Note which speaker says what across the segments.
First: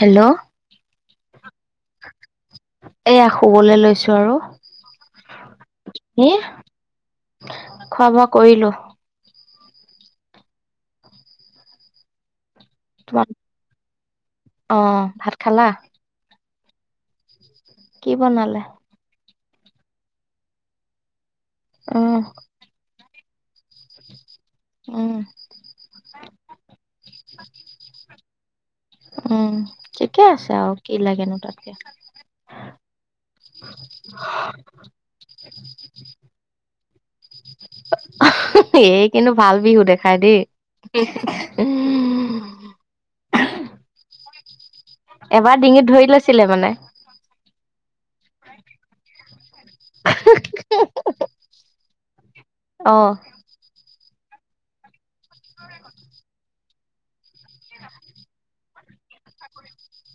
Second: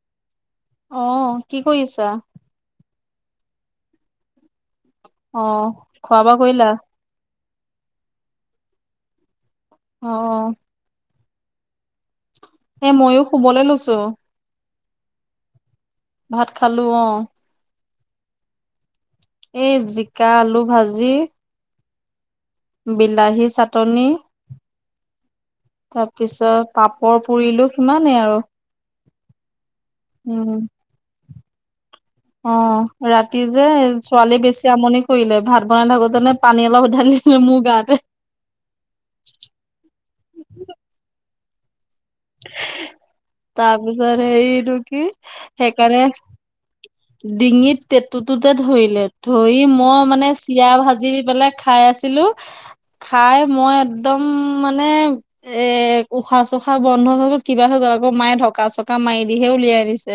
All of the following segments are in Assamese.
Speaker 1: হেল্ল'
Speaker 2: অ, কি কৰি আছা?
Speaker 1: এয়া শুবলে লৈছো আৰু।
Speaker 2: অ, খোৱা-বোৱা কৰিলা?
Speaker 1: খোৱা-বোৱা কৰিলো।
Speaker 2: অ, অ, অ। এ মইও
Speaker 1: তোমাৰ
Speaker 2: শুবলে লৈছো।
Speaker 1: অ, ভাত খালা?
Speaker 2: ভাত খালো, অ।
Speaker 1: কি বনালে?
Speaker 2: এই জিকা, আলু ভাজি
Speaker 1: অহ।
Speaker 2: বিলাহী চাটনি
Speaker 1: উম
Speaker 2: তাৰপিছত পাপৰ পুৰিলো সিমানেই আৰু।
Speaker 1: উম, ঠিকে আছে
Speaker 2: উম
Speaker 1: আও। কি লাগেনো তাতকে?
Speaker 2: অ ৰাতি যে, ছোৱালী বেছি আমনি কৰিলে ভাত বনাই থাকোতে নে পানী অলপ ধালিছিলে মোৰ গাতে।
Speaker 1: [unintelligible] এই কিন্তু ভাল বিহু দেখাই দেই।
Speaker 2: তাৰপিছত হেই এইটো কি সেইকাৰণে
Speaker 1: ছিলে মানে।
Speaker 2: ডিঙিত টেঁটুটোতে ধৰিলে। ধৰি মই মানে চিৰা ভাজি পেলাই খাই আছিলো।
Speaker 1: অ।
Speaker 2: খাই মই একদম মানে এ উশাহ চোখ খা বন্ধ হৈ গল, কিবা হৈ গ'ল আকৌ। মায়ে ঢকা-চকা মাৰি দিহে উলিয়াই দিছে।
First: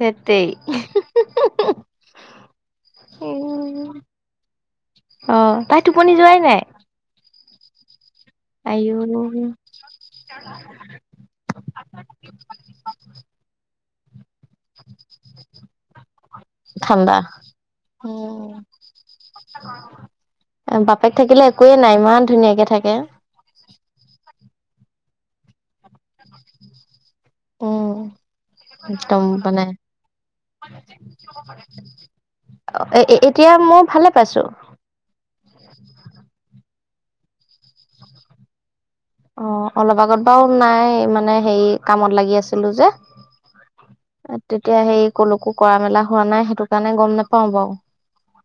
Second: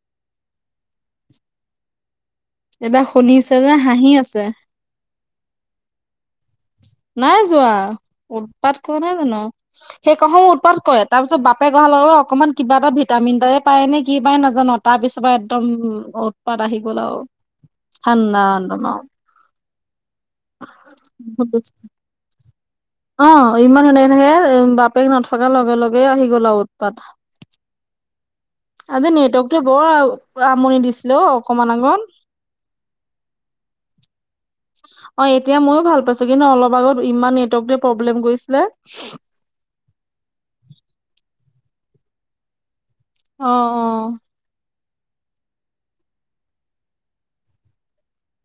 Speaker 1: হেট তেৰি [unintelligible]
Speaker 2: এতিয়া শুনিছে যে হাঁহি আছে।
Speaker 1: অ, তাই টোপনি যোৱাই নাই?
Speaker 2: নাই যোৱা। উৎপাত
Speaker 1: আইও
Speaker 2: কৰা নাই জানো। সেই ক [unintelligible] উৎপাত কৰে। তাৰপিছত বাপেক অহা লগালগ অকমান কিবা এটা ভিটামিন এটায়ে পায় নে কি পায় নাজ মতা পিছৰ পৰা একদম উৎপাত আহি গ'ল
Speaker 1: ঠাণ্ডা
Speaker 2: আৰু ঠাণ্ডা
Speaker 1: উম
Speaker 2: একদম আও।
Speaker 1: বাপেক থাকিলে একোৱে নাই ইমান ধুনীয়াকে থাকে।
Speaker 2: অ ইমান ধুনীয়াকে থাকে। বাপেক নথকাৰ লগে লগে আহি গ'ল আৰু উৎপাত।
Speaker 1: উম,
Speaker 2: আজি
Speaker 1: একদম
Speaker 2: নেটৱৰ্কটো
Speaker 1: মানে
Speaker 2: বৰ আমনি দিছিলে অ অকমান আগত।
Speaker 1: অ এ এতিয়া মোৰ ভালে পাইছো।
Speaker 2: অ এতিয়া ময়ো ভাল পাইছো। কিন্তু অলপ আগত ইমান নেটৱৰ্কটোৱে প্ৰব্লেম কৰিছিলে।
Speaker 1: অ অলপ আগত বাও নাই মানে হেৰি কামত লাগি আছিলো যে।
Speaker 2: অ, অ।
Speaker 1: তেতিয়া সেই কলকো কৰা মেলা হোৱা নাই সেইটো কাৰণে গম নোপাও বাও।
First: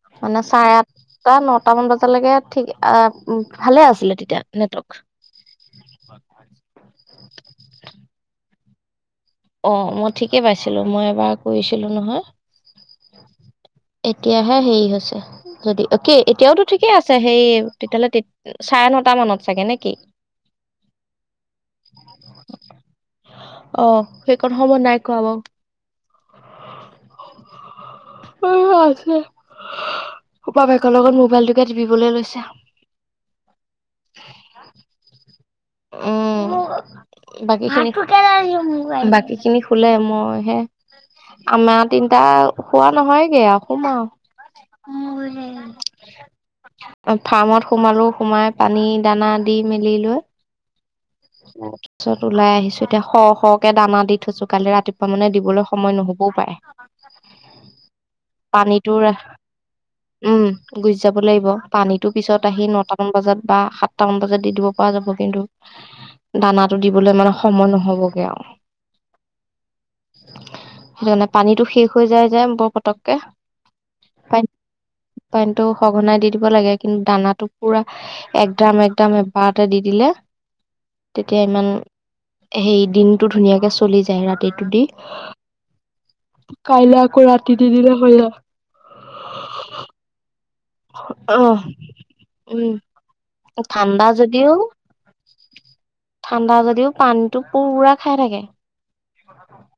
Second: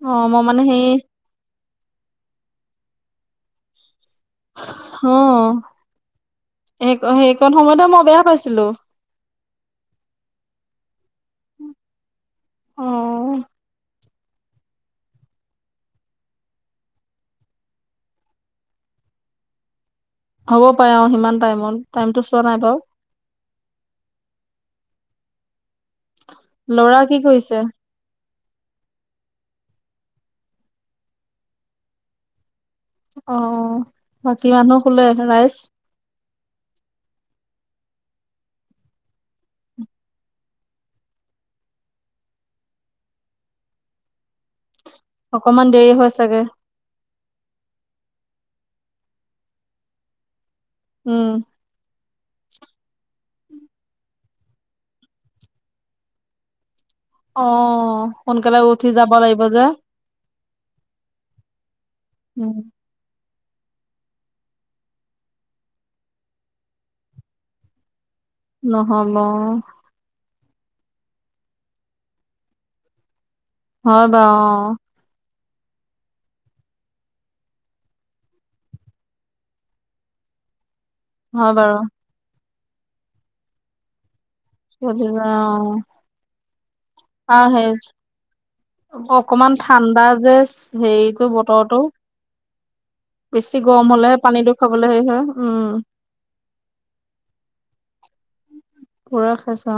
Speaker 2: অ
Speaker 1: মানে
Speaker 2: মই
Speaker 1: চাৰে
Speaker 2: সেই
Speaker 1: আঠটা নটা মান বজালৈকে ঠিকে এ ভালে আছিলে তেতিয়া। নেটৱৰ্ক
Speaker 2: অ সেইকন সেইকণ সময়তে মই বেয়া পাইছিলো।
Speaker 1: অ মই ঠিকেই পাইছিলোঁ মই এবাৰ কৰিছিলোঁ নহয়।
Speaker 2: অ।
Speaker 1: [inaudible] এতিয়াহে হেৰি হৈছে। যদি অ কি এতিয়াওতো ঠিকে আছে। হেই তেতিয়াহ'লে চাৰ নটা মানত চাগে নে কি?
Speaker 2: হ'ব পাৰে অ সিমান টাইমত। টাইমটো চোৱা নাই বাও।
Speaker 1: অ সেইকণ সময় নাই কোৱা বাও।
Speaker 2: লৰা কি কৈছে?
Speaker 1: উ আছে বাপেকৰ লগত মোবাইলটোকে টিপিবলে লৈছে।
Speaker 2: অ বাকী মানুহ শুলে ৰাইচ?
Speaker 1: উম। বাকী খিনি বাকী খিনি শুলে মই হে আমা তিন তা শুৱা নহয়গে আও শুম আও।
Speaker 2: অকমান দেৰি হয় চাগে।
Speaker 1: ফাৰ্মত সোমালো সোমাই পানী দানা দি মেলি লৈ
Speaker 2: উম।
Speaker 1: অ। ছত ওলাই আহিছো এতিয়া শ শকে দানা দি থৈছো কালি ৰাতিপুৱা মানে দিবলে সময় নহবও পায়।
Speaker 2: অ সোনকালে উঠি যাব লাগিব যে।
Speaker 1: উম গুচি যাব লাগিব পানীতো পিছত
Speaker 2: উম
Speaker 1: আহি নটাত কম বাজত বা সাতটামান বজাত দি দিব পৰা যাব কিন্তু। দানাটো দিবলৈ মানে সময় নহবগে আও।
Speaker 2: নহ'ব।
Speaker 1: সেইটো কাৰণে পানীতটো শেষ হৈ যায় যে বৰ পতককে।
Speaker 2: হয় বাও অ।
Speaker 1: পানীটো সঘনাই দি দিব লাগে কিন্তু দানাটো পুৰা। একদাম একদাম এবাৰটা দি দিলে।
Speaker 2: অ
Speaker 1: তেতিয়া
Speaker 2: হয়
Speaker 1: ইমান
Speaker 2: বাৰু
Speaker 1: সেই দিনটো ধুনীয়াকে চলি যায় ৰাতিত।
Speaker 2: অ
Speaker 1: কাইলৈ আকৌ
Speaker 2: আৰু
Speaker 1: ৰাতি
Speaker 2: সেই
Speaker 1: দি দিলে হৈলা।
Speaker 2: অকমান ঠাণ্ডা যে হেৰিটো
Speaker 1: অ',
Speaker 2: বতৰটো
Speaker 1: উম,
Speaker 2: বেছি গৰম
Speaker 1: ঠাণ্ডা
Speaker 2: হলেহে
Speaker 1: যদিও
Speaker 2: পানীটো খাবলৈ সেই হয়, উম।
Speaker 1: ঠাণ্ডা যদিও পানীটো পুৰা খাই থাকে।
Speaker 2: পুৰা খাইচে অ।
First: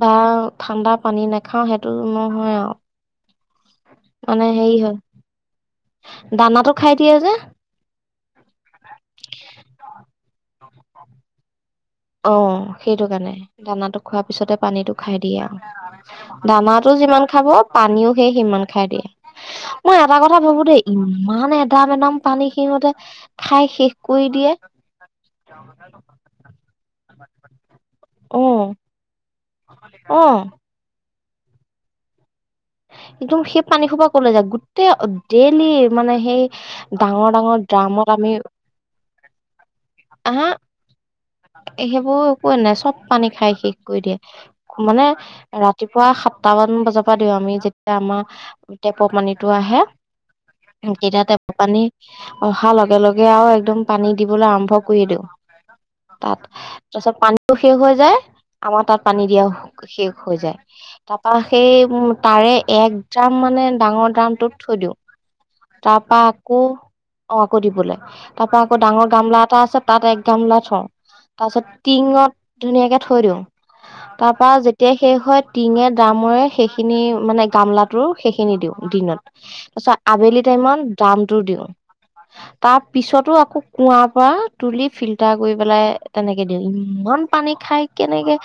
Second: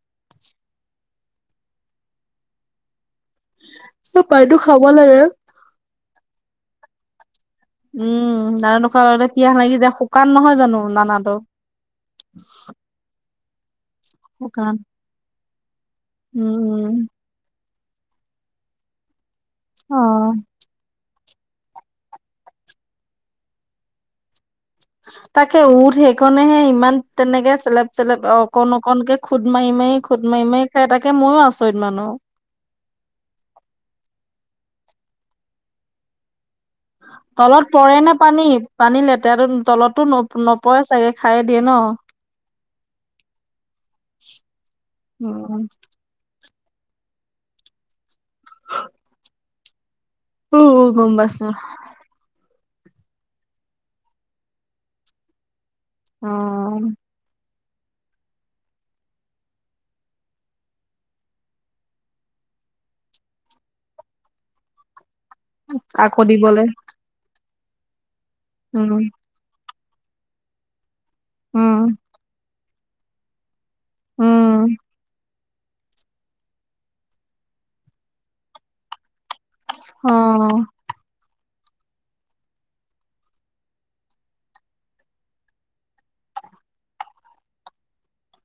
Speaker 1: বাও ঠাণ্ডা পানী নাখাও সেইটো নহয় আও।
Speaker 2: সে পানীটো খাব লাগে এ
Speaker 1: দানাটো খাই দিয়ে যে।
Speaker 2: উম দানা নোখোৱা কাৰণে পীয়াহ লাগি যায় শুকান নহয় জানো দানাটো।
Speaker 1: অ সেইটো কাৰণে দানাটো খোৱাৰ পিছতে
Speaker 2: শুকান
Speaker 1: পানীটো খাই দিয়ে আও।
Speaker 2: উম
Speaker 1: দানাটো
Speaker 2: উম
Speaker 1: যিমান খাব পানীও সেই সিমান খাই দিয়ে।
Speaker 2: অ
Speaker 1: মই এটা কথা ভাবো দেই ইম- ইমান এদাম এদাম পানী সিহতে খাই শেষ কৰি দিয়ে।
Speaker 2: তাকে উঠ সেইখনেহে ইমান তেনেকে চেলেপ চেলেপ
Speaker 1: অ
Speaker 2: অকন অকনকে খুদ মাৰি মাৰি
Speaker 1: অ
Speaker 2: খুদ মাৰি মাৰি খাই তাকে ময়ো আচৰিত মানোহ।
Speaker 1: একদম সেই পানী খোপা কলে যাক গোটেই ডেইলি মানে সেই ডাঙৰ ডাঙৰ
Speaker 2: তলত পৰে
Speaker 1: ড্ৰামত
Speaker 2: নে
Speaker 1: আমি
Speaker 2: পানী পানী লেতেৰাটো তলতো ন
Speaker 1: আহা
Speaker 2: নপৰে চাগে খায় দিয়ে ন।
Speaker 1: পয় নাই চব পানী খাই শেষ কৰি দিয়ে মানে
Speaker 2: উম
Speaker 1: ৰাতিপুৱা সাত দুটামান বজাৰ পৰা দিওঁ আমি যেতিয়া আমাৰ টেপৰ পানীটো আহে।
Speaker 2: উম
Speaker 1: হম,
Speaker 2: গম
Speaker 1: কেতিয়া টেপ
Speaker 2: পাইছো
Speaker 1: পানী অহা লগে -লগে আওঁ একদম পানী দিবলে আৰম্ভ কৰি দিওঁ। তাত
Speaker 2: অ
Speaker 1: তাৰছত পান ত'শেষ হৈ যায় আমাৰ তাত পানী দিয়া শেষ হৈ যায় তাৰপা সেই তাৰে এক দ্ৰামটো মানে ডাঙৰ দ্ৰামটোত থৈ দিওঁ তাৰ পা আকৌ অ আকৌ দিবলৈ তাৰ পা আকৌ
Speaker 2: উম
Speaker 1: ডাঙৰ গামলা এটা আছে তাত এক গামলা থওঁ। তাছত
Speaker 2: উম
Speaker 1: টিঙত ধুনীয়াকে থৈ দিও তাৰ পা
Speaker 2: উম
Speaker 1: যেতিয়া শেষ হয় টিঙে দ্ৰামৰে সেইখিনি মানে গামলাটোৰ সেইখিনি দিওঁ দিনত। তাছত
Speaker 2: অ
Speaker 1: আবেলিত টেমান দ্ৰামটো দিওঁ। তাৰ পিছতো আকৌ কুঁৱাৰ পৰা তুলি ফিল্টাৰ কৰি পেলাই তেনেকে দিল ইমান পানী খাই কেনেকে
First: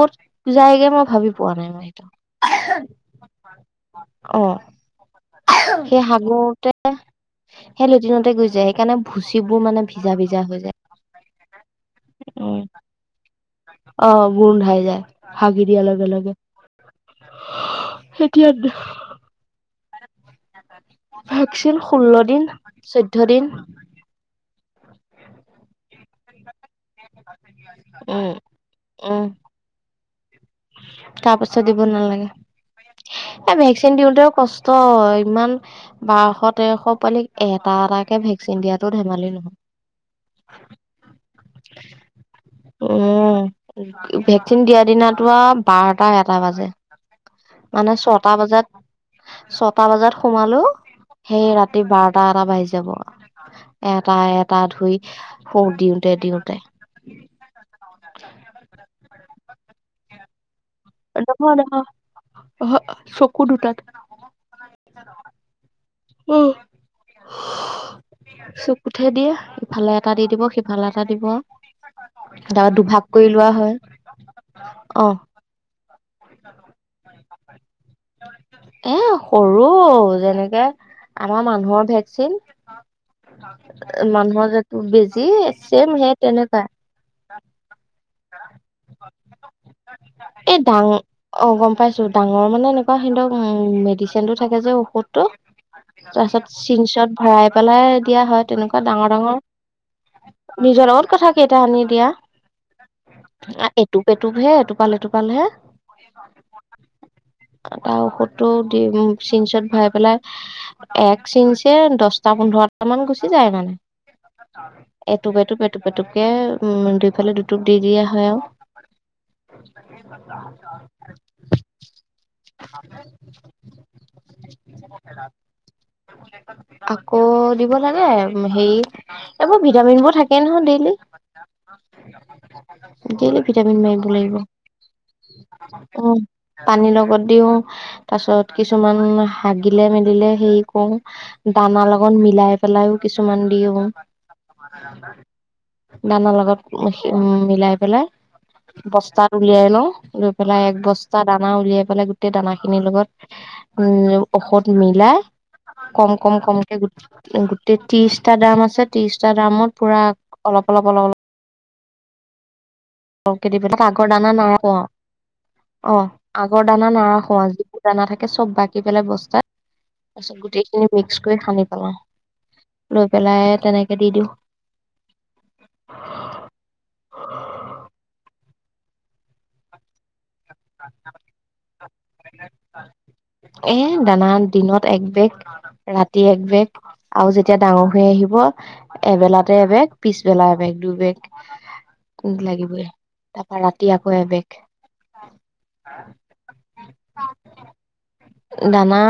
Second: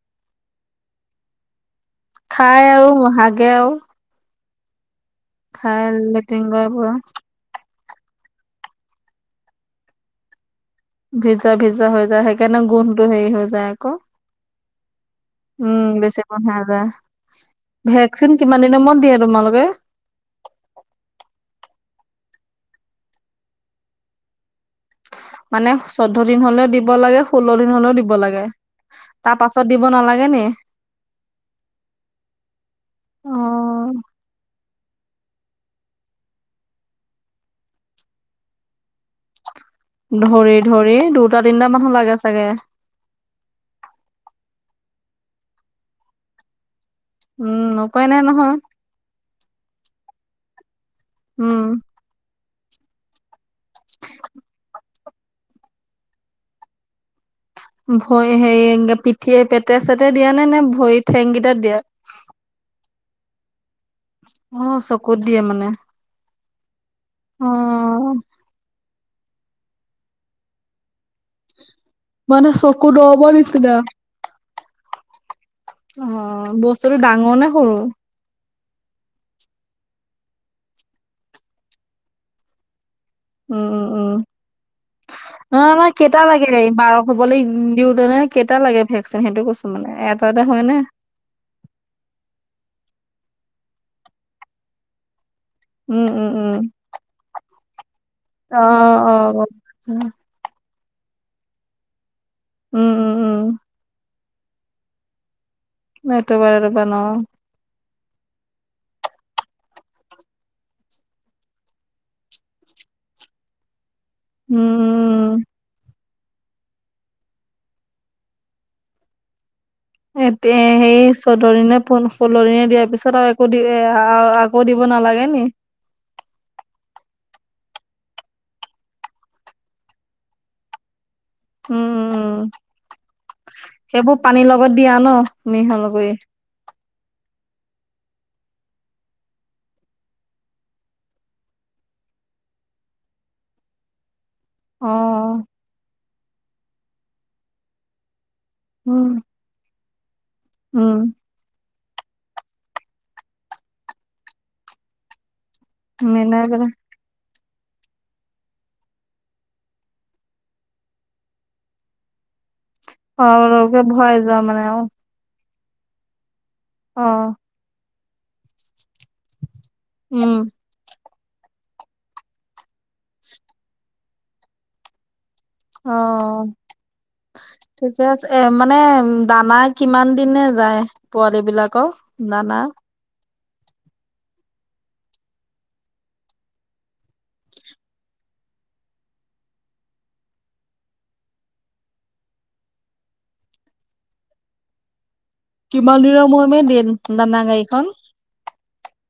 Speaker 1: ক'ত যায়গে মই ভাবি পোৱা নাই মই সেইটো।
Speaker 2: খাই আওঁ হাগে আওঁ।
Speaker 1: অ, সে
Speaker 2: লেট্ৰিন কৰে
Speaker 1: সাগুতে
Speaker 2: পুৰা
Speaker 1: সেই লেটিনতে গুই যায় সেইকাৰণে ভুচি বোৰ মানে ভিজা-ভিজা হৈ যায়।
Speaker 2: ভিজা -ভিজা হৈ যায় সেইকাৰণে
Speaker 1: উম
Speaker 2: গোন্ধ টো হেৰি হৈ যায়। আকৌ
Speaker 1: অ, গুন্ধাই যায়। হাগি দিয়াৰ
Speaker 2: উম,
Speaker 1: লগে
Speaker 2: বেছি
Speaker 1: লগে
Speaker 2: [unintelligible] ভেকচিন
Speaker 1: এতিয়া
Speaker 2: কিমান দিনৰ মুৰত দিয়ে তোমালোকে?
Speaker 1: ভেকচিন ষোল্ল দিন চৈধ্য দিন।
Speaker 2: মানে চৈধ্য দিন হ'লে দিব লাগে ষোল্ল দিন হ'লেও দিব
Speaker 1: উম
Speaker 2: লাগে তাৰ পা পাছত দিব নালাগে নি?
Speaker 1: তা পাচত দিব নালাগে।
Speaker 2: অ
Speaker 1: এ ভেকচিন দিওঁতেও কষ্ট ইমান বাৰশ, তেৰশ পোৱালিক এটা -এটাকে ভেকচিন দিয়াতো ধেমালি নহয়।
Speaker 2: ধৰি- ধৰি দুটা, তিনিটা মানুহ লাগে চাগে।
Speaker 1: উম, ভেকচিন দিয়া দিনাতো আৰু বাৰটা এটা বাজে।
Speaker 2: উম
Speaker 1: মানে
Speaker 2: উপায় নাই
Speaker 1: ছটা
Speaker 2: নহয়
Speaker 1: বজাত ছটা বজাত সোমালো সেই
Speaker 2: উম
Speaker 1: ৰাতি বাৰটা, এটা বাজি যাব। এটা- এটা ধুই শো দিওঁতে-দিওঁতে।
Speaker 2: ভৰি হেৰি পিঠিয়ে পেতে- চেতে দিয়া নে- নে ভৰিত?
Speaker 1: নহ-নহ অহ, চকু দুটাত।
Speaker 2: অ, চকুত দিয়ে মানে।
Speaker 1: উম,
Speaker 2: অ',
Speaker 1: [unintelligible] চকুত হে দিয়ে ইফালে এটা দি দিব সিফালে এটা দিব।
Speaker 2: মানে
Speaker 1: তাৰপা
Speaker 2: চকু
Speaker 1: দুভাগ কৰি
Speaker 2: দৰবৰ
Speaker 1: লোৱা হয়।
Speaker 2: নিচিনা? অ,
Speaker 1: অ',
Speaker 2: বস্তুতো ডাঙৰ নে সৰু?
Speaker 1: [unintelligible] এ সৰু যেনেকে আমাৰ মানুহৰ ভেকচিন।
Speaker 2: উম, উম, উম।
Speaker 1: মানুহৰ যে বেজি ছেম সে তেনেকুৱা।
Speaker 2: হ'বলে ইন দিওঁতে [unintelligible] কেইটা লাগে ভেকচিন সেইটো কৈছো মানে এটাতে
Speaker 1: এ
Speaker 2: হয় নে?
Speaker 1: ডাঙ অ, গম পাইছোঁ ডাঙৰ মানে এনেকুৱা সিন্তক উম মেডিচিনটো থাকে যে ঔষধটো।
Speaker 2: উম, উম, উম।
Speaker 1: তাৰছত চিংচত ভৰাই পেলাই দিয়া হয়
Speaker 2: অ',
Speaker 1: তেনেকুৱা ডাঙৰ
Speaker 2: অ', গম পাইছো।
Speaker 1: -ডাঙৰ নিজৰ লগত কথা কেইটা আনি দিয়া।
Speaker 2: উম, উম, উম,
Speaker 1: আ, এটুপ -এটুপ হে এটোপাল -এটোপাল হে।
Speaker 2: এইটো বাৰ এইটো বাৰ ন'।
Speaker 1: তাৰ ঔষধটো দিম চিংচত ভৰাই পেলাই। এক চিঞ্চে দছটা পোন্ধৰটা মান গুচি যায় মানে।
Speaker 2: উম-উম
Speaker 1: এটুপ -এটুপ -এটুপ এটুপকে উম দুইফালে দুটুপ দি দিয়া হয় আৰু।
Speaker 2: এ তে সেই চৌধ্য দিনে পোন ষোল্ল দিনে দিয়াৰ পিছত আৰু একো দি [unintelligible] আকৌ দিব নালাগে নি?
Speaker 1: আকৌ দিব লাগে হেই এইবোৰ ভিটামিনবোৰ থাকেই নহয় ডেইলি।
Speaker 2: উম,
Speaker 1: ডেইলি ভিটামিন মাৰিব
Speaker 2: সেইবোৰ
Speaker 1: লাগিব
Speaker 2: পানীৰ লগত দিয়া ন মিহল কৰি?
Speaker 1: উম, পানীৰ লগত দিওঁ, তাৰ পাছত কিছুমান হাগিলে মেলিলে হেই কও। দানা লগত মিলাই পেলাইও কিছুমান দিও।
Speaker 2: অ'।
Speaker 1: দানৰ লগত [unintelligible] উম, মিলাই পেলাই বস্তাত উলিয়াই নও লৈ পেলাই এক বস্তাত দানা উলিয়াই পেলাই গোটেই দানা খিনিৰ লগত উম, ঔষধ মিলাই
Speaker 2: মিলাই পেলাই
Speaker 1: কম-কম-কমকে গোট গোটেই ত্ৰিছটা দাম আছে ত্ৰিছটা দামত পুৰা অলপ-অলপ-অলপ -অল
Speaker 2: অ
Speaker 1: সৰহকে দি পেলাই, আগৰ
Speaker 2: ভয়
Speaker 1: দানা
Speaker 2: যোৱা
Speaker 1: নাই
Speaker 2: মানে অ
Speaker 1: পোৱা। অ আগৰ দানা
Speaker 2: অ
Speaker 1: নাৰাখো আ। যিবোৰ দানা থাকে চব বাকি পেলাই বস্তাত
Speaker 2: উম
Speaker 1: তাপাছত গোটেই মিক্স কৰি সানি পেলা, লৈ পেলাই তেনেকে দি দিওঁ।
Speaker 2: অ ঠিকে আছে। এ মানে দানা কিমান দিনে যায় পোৱালিবিলাকৰ দানা?
Speaker 1: এ দানা দিনত এক বেগ ৰাতি এক বেগ আৰু যেতিয়া ডাঙৰ হৈ আহিব এবেলাতে এবেগ, পিছবেলা এবেগ দুবেগ। ওহ লাগিবই তাৰপা ৰাতি আকৌ এবেগ।
Speaker 2: কিমান দিনৰ মোৱে মোৱে দিয়ে নো দানা গাড়ীখন?
Speaker 1: দানা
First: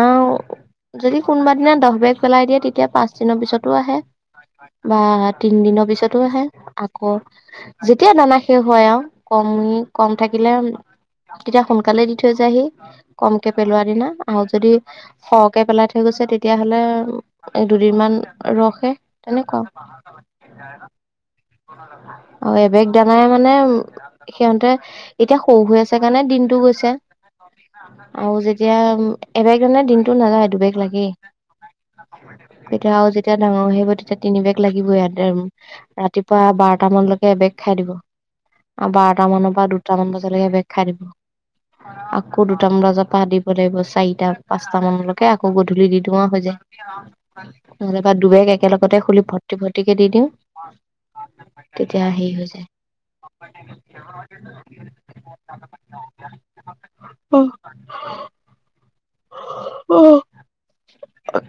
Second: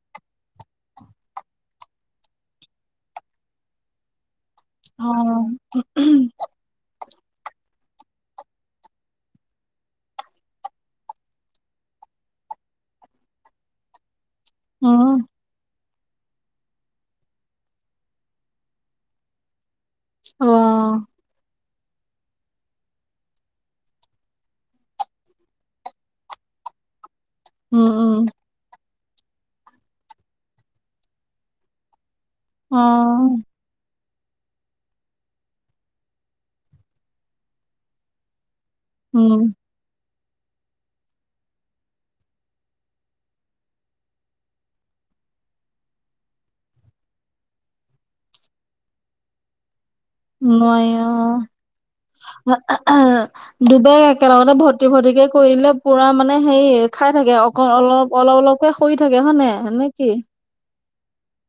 Speaker 1: যদি কোনবা দিনা দহ বেগ পেলাই দিয়ে তেতিয়া পাঁচ দিনৰ পিছতো আহে। বা
Speaker 2: অ
Speaker 1: তিনদিনৰ পিছতো আহে। আকৌ যেতিয়া দানা শেষ হয় আও। কম কম থাকিলে তেতিয়া সোনকালে দি থৈ যায়হি কমকে পেলোৱা দিনা আও যদি
Speaker 2: উম
Speaker 1: সৰহকে পেলাই থ থৈ গৈছে তেতিয়াহ'লে এক দুদিন মান ৰখে তেনেকুৱা।
Speaker 2: অ
Speaker 1: আও এবেগ দানাৰে মানে সিহঁতে এতিয়া সৰু হৈ আছে কাৰণে দিনটো গৈছে।
Speaker 2: উম উম
Speaker 1: আৰু যেতিয়া এবেগ হ'লে দিনটো নাযায়, দুবেগ লাগেই।
Speaker 2: অ
Speaker 1: তেতিয়া আও যেতিয়া ডাঙৰ হয় আহিব তেতিয়া তিনিবেগ লাগিব ইয়াত আৰু ৰাতিপুৱা বাৰটা মানলৈকে এবেগ খাই দিব। বাৰটা মানৰ
Speaker 2: উম
Speaker 1: পৰা দুটামান বজালৈকে এবেগ খাই দিব। আকৌ দুটামান বজাত পা দিব লাগিব চাৰিটা পাঁচটা মানলৈকে। আকৌ গধূলি দি দিও আও হৈ যায়। নহ'লেবা দুবেগ একেলগতে খুলি ভৰ্তি ভৰ্তিকে দি দিম।
Speaker 2: নোৱাৰি অ
Speaker 1: হৈ যায়
Speaker 2: [unintelligible] দুবেগ একেলগতে ভৰ্তি ভৰ্তিকে কৰিলে পুৰা মানে হেই খাই থাকে আও অক অলপ অলপ অলপকে সৰি থাকে। হয় নাই হয় নে কি?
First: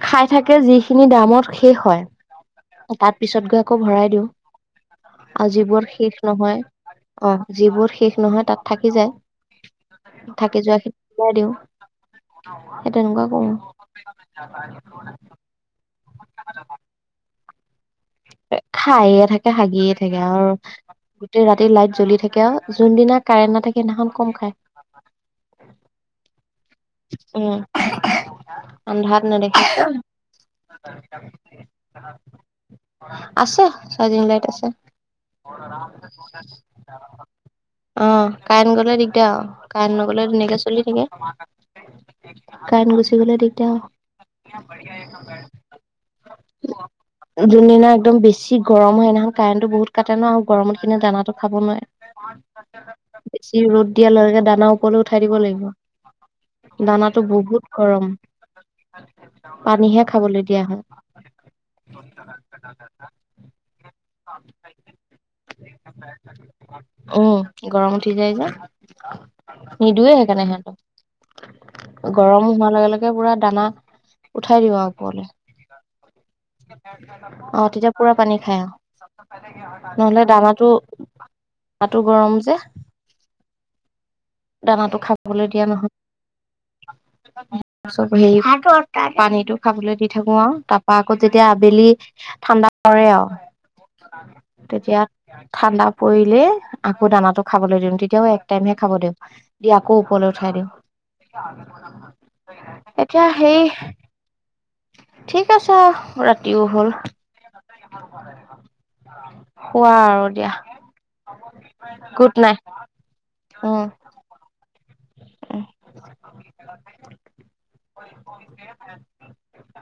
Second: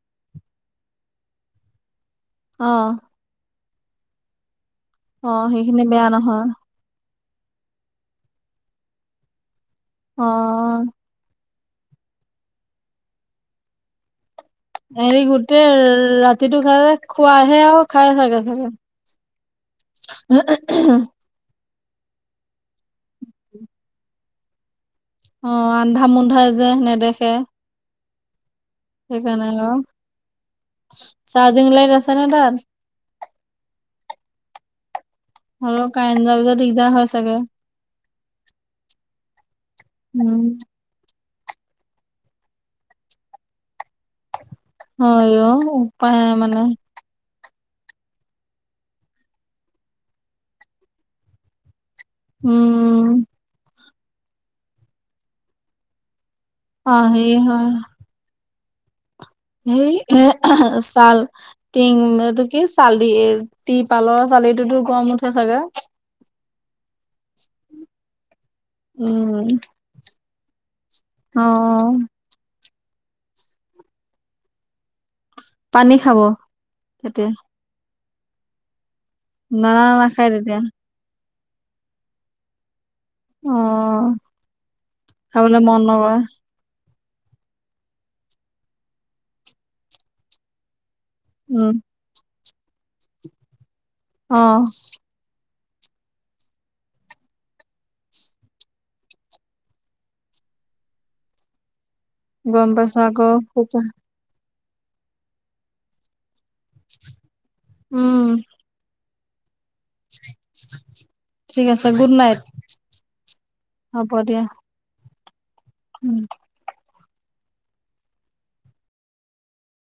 Speaker 1: খাই থাকে যিখিনি ড্ৰামত শেষ হয়
Speaker 2: অ
Speaker 1: তাত পিছত গৈ আকৌ ভৰাই দিওঁ
Speaker 2: অ
Speaker 1: আৰু
Speaker 2: সেইখিনি
Speaker 1: যিবোৰত
Speaker 2: বেয়া
Speaker 1: শেষ নহয় অ যিবোৰত শেষ নহয় তাত থাকি যায়।
Speaker 2: অ
Speaker 1: থাকি যোৱাখিনি উলিয়াই দিওঁ সেই তেনেকুৱা কৰো। [unintelligible]
Speaker 2: হেৰি গোটেই ৰাতিটো খাই খোৱাহে আও খাই থাকে। চাগে
Speaker 1: খাইয়ে থাকে হাগিয়ে থাকে আও গোটেই ৰাতি লাইট জ্বলি থাকে আও। যোনদিনা কাৰেণ্ট নাথাকে সেইদিনাখন কম খায়।
Speaker 2: অ আন্ধা মুন্ধা যে নেদেখে।
Speaker 1: উম আন্ধাৰত
Speaker 2: সেইকাৰণে আৰু
Speaker 1: নেদেখে [unintelligible]
Speaker 2: চাৰ্জিং লাইট আছে নে তাত
Speaker 1: আছো ছয় দিম লাইট আছে।
Speaker 2: হলেও কাৰেণ্ট যোৱা পিছত দিগদাৰ হয় চাগে।
Speaker 1: অ কাৰেণ্ট গলে দিগদাৰ আও। কাৰেণ্ট নগলে
Speaker 2: উম
Speaker 1: ধুনীয়াকে চলি থাকে। কাৰেণ্ট গুচি গ'লে দিগদাৰ আও।
Speaker 2: হয় অ‌ উপাই নাই মানে।
Speaker 1: যোনদিনা একদম বেছি গৰম হয়, সেইদিনাখন কাৰেণ্টটো বহুত কাটে ন আৰু গৰমত কিন্তু দানাটো খাব নোৱাৰে। [unintelligible]
Speaker 2: উম।
Speaker 1: বেছি ৰ'দ দিয়া লগ লগে দানা ওপৰলে উঠাই দিব লাগিব।
Speaker 2: অ
Speaker 1: দানাটো
Speaker 2: হেৰি
Speaker 1: বহুত গৰম।
Speaker 2: হেই
Speaker 1: পানীহে খাবলৈ দিয়া হয়।
Speaker 2: চাল, টিং, এইটো কি? কি চালি তিৰপালৰ চালিটোতো গম উঠে চাগে?
Speaker 1: [unintelligible] উম গৰম উঠি যায় যে,
Speaker 2: উম
Speaker 1: নিদোৱে সেইকাৰণে সিহঁতক।
Speaker 2: অ।
Speaker 1: গৰম হোৱাৰ লগে লগে পুৰা দানা উঠাই দিওঁ ওপলে।
Speaker 2: পানী খাব তেতিয়া
Speaker 1: অ তেতিয়া পুৰা পানী খাই অহ।
Speaker 2: নানা
Speaker 1: নহলে
Speaker 2: নাখায় তেতিয়া
Speaker 1: দানাটো তাতো গৰম যে।
Speaker 2: অ',
Speaker 1: দানাটো খাবলৈ দিয়া
Speaker 2: মন
Speaker 1: নহয়।
Speaker 2: নকৰে
Speaker 1: চব হেৰি পানীটো খাবলৈ দি থাকো আৰু ত- পাৰ্কত যেতিয়া
Speaker 2: উম,
Speaker 1: আবেলি ঠাণ্ডা কৰে আৰু
Speaker 2: অ',
Speaker 1: তেতিয়া, ঠাণ্ডা পৰিলে আকৌ দানাটো খাবলৈ দিওঁ। তেতিয়াও এক টাইমহে খাব দিওঁ। দি আকৌ ওপৰলৈ উঠাই দিওঁ।
Speaker 2: গম পাইছো
Speaker 1: এতিয়া
Speaker 2: আকৌ
Speaker 1: সেই
Speaker 2: শুকা
Speaker 1: ঠিক আছে ৰাতিও হল।
Speaker 2: উম।
Speaker 1: অ। শুৱা আৰু দিয়া,
Speaker 2: ঠিক আছে গুড নাইট
Speaker 1: গোড নাইট উম।
Speaker 2: হব দিয়া। উম।
Speaker 1: [unintelligible]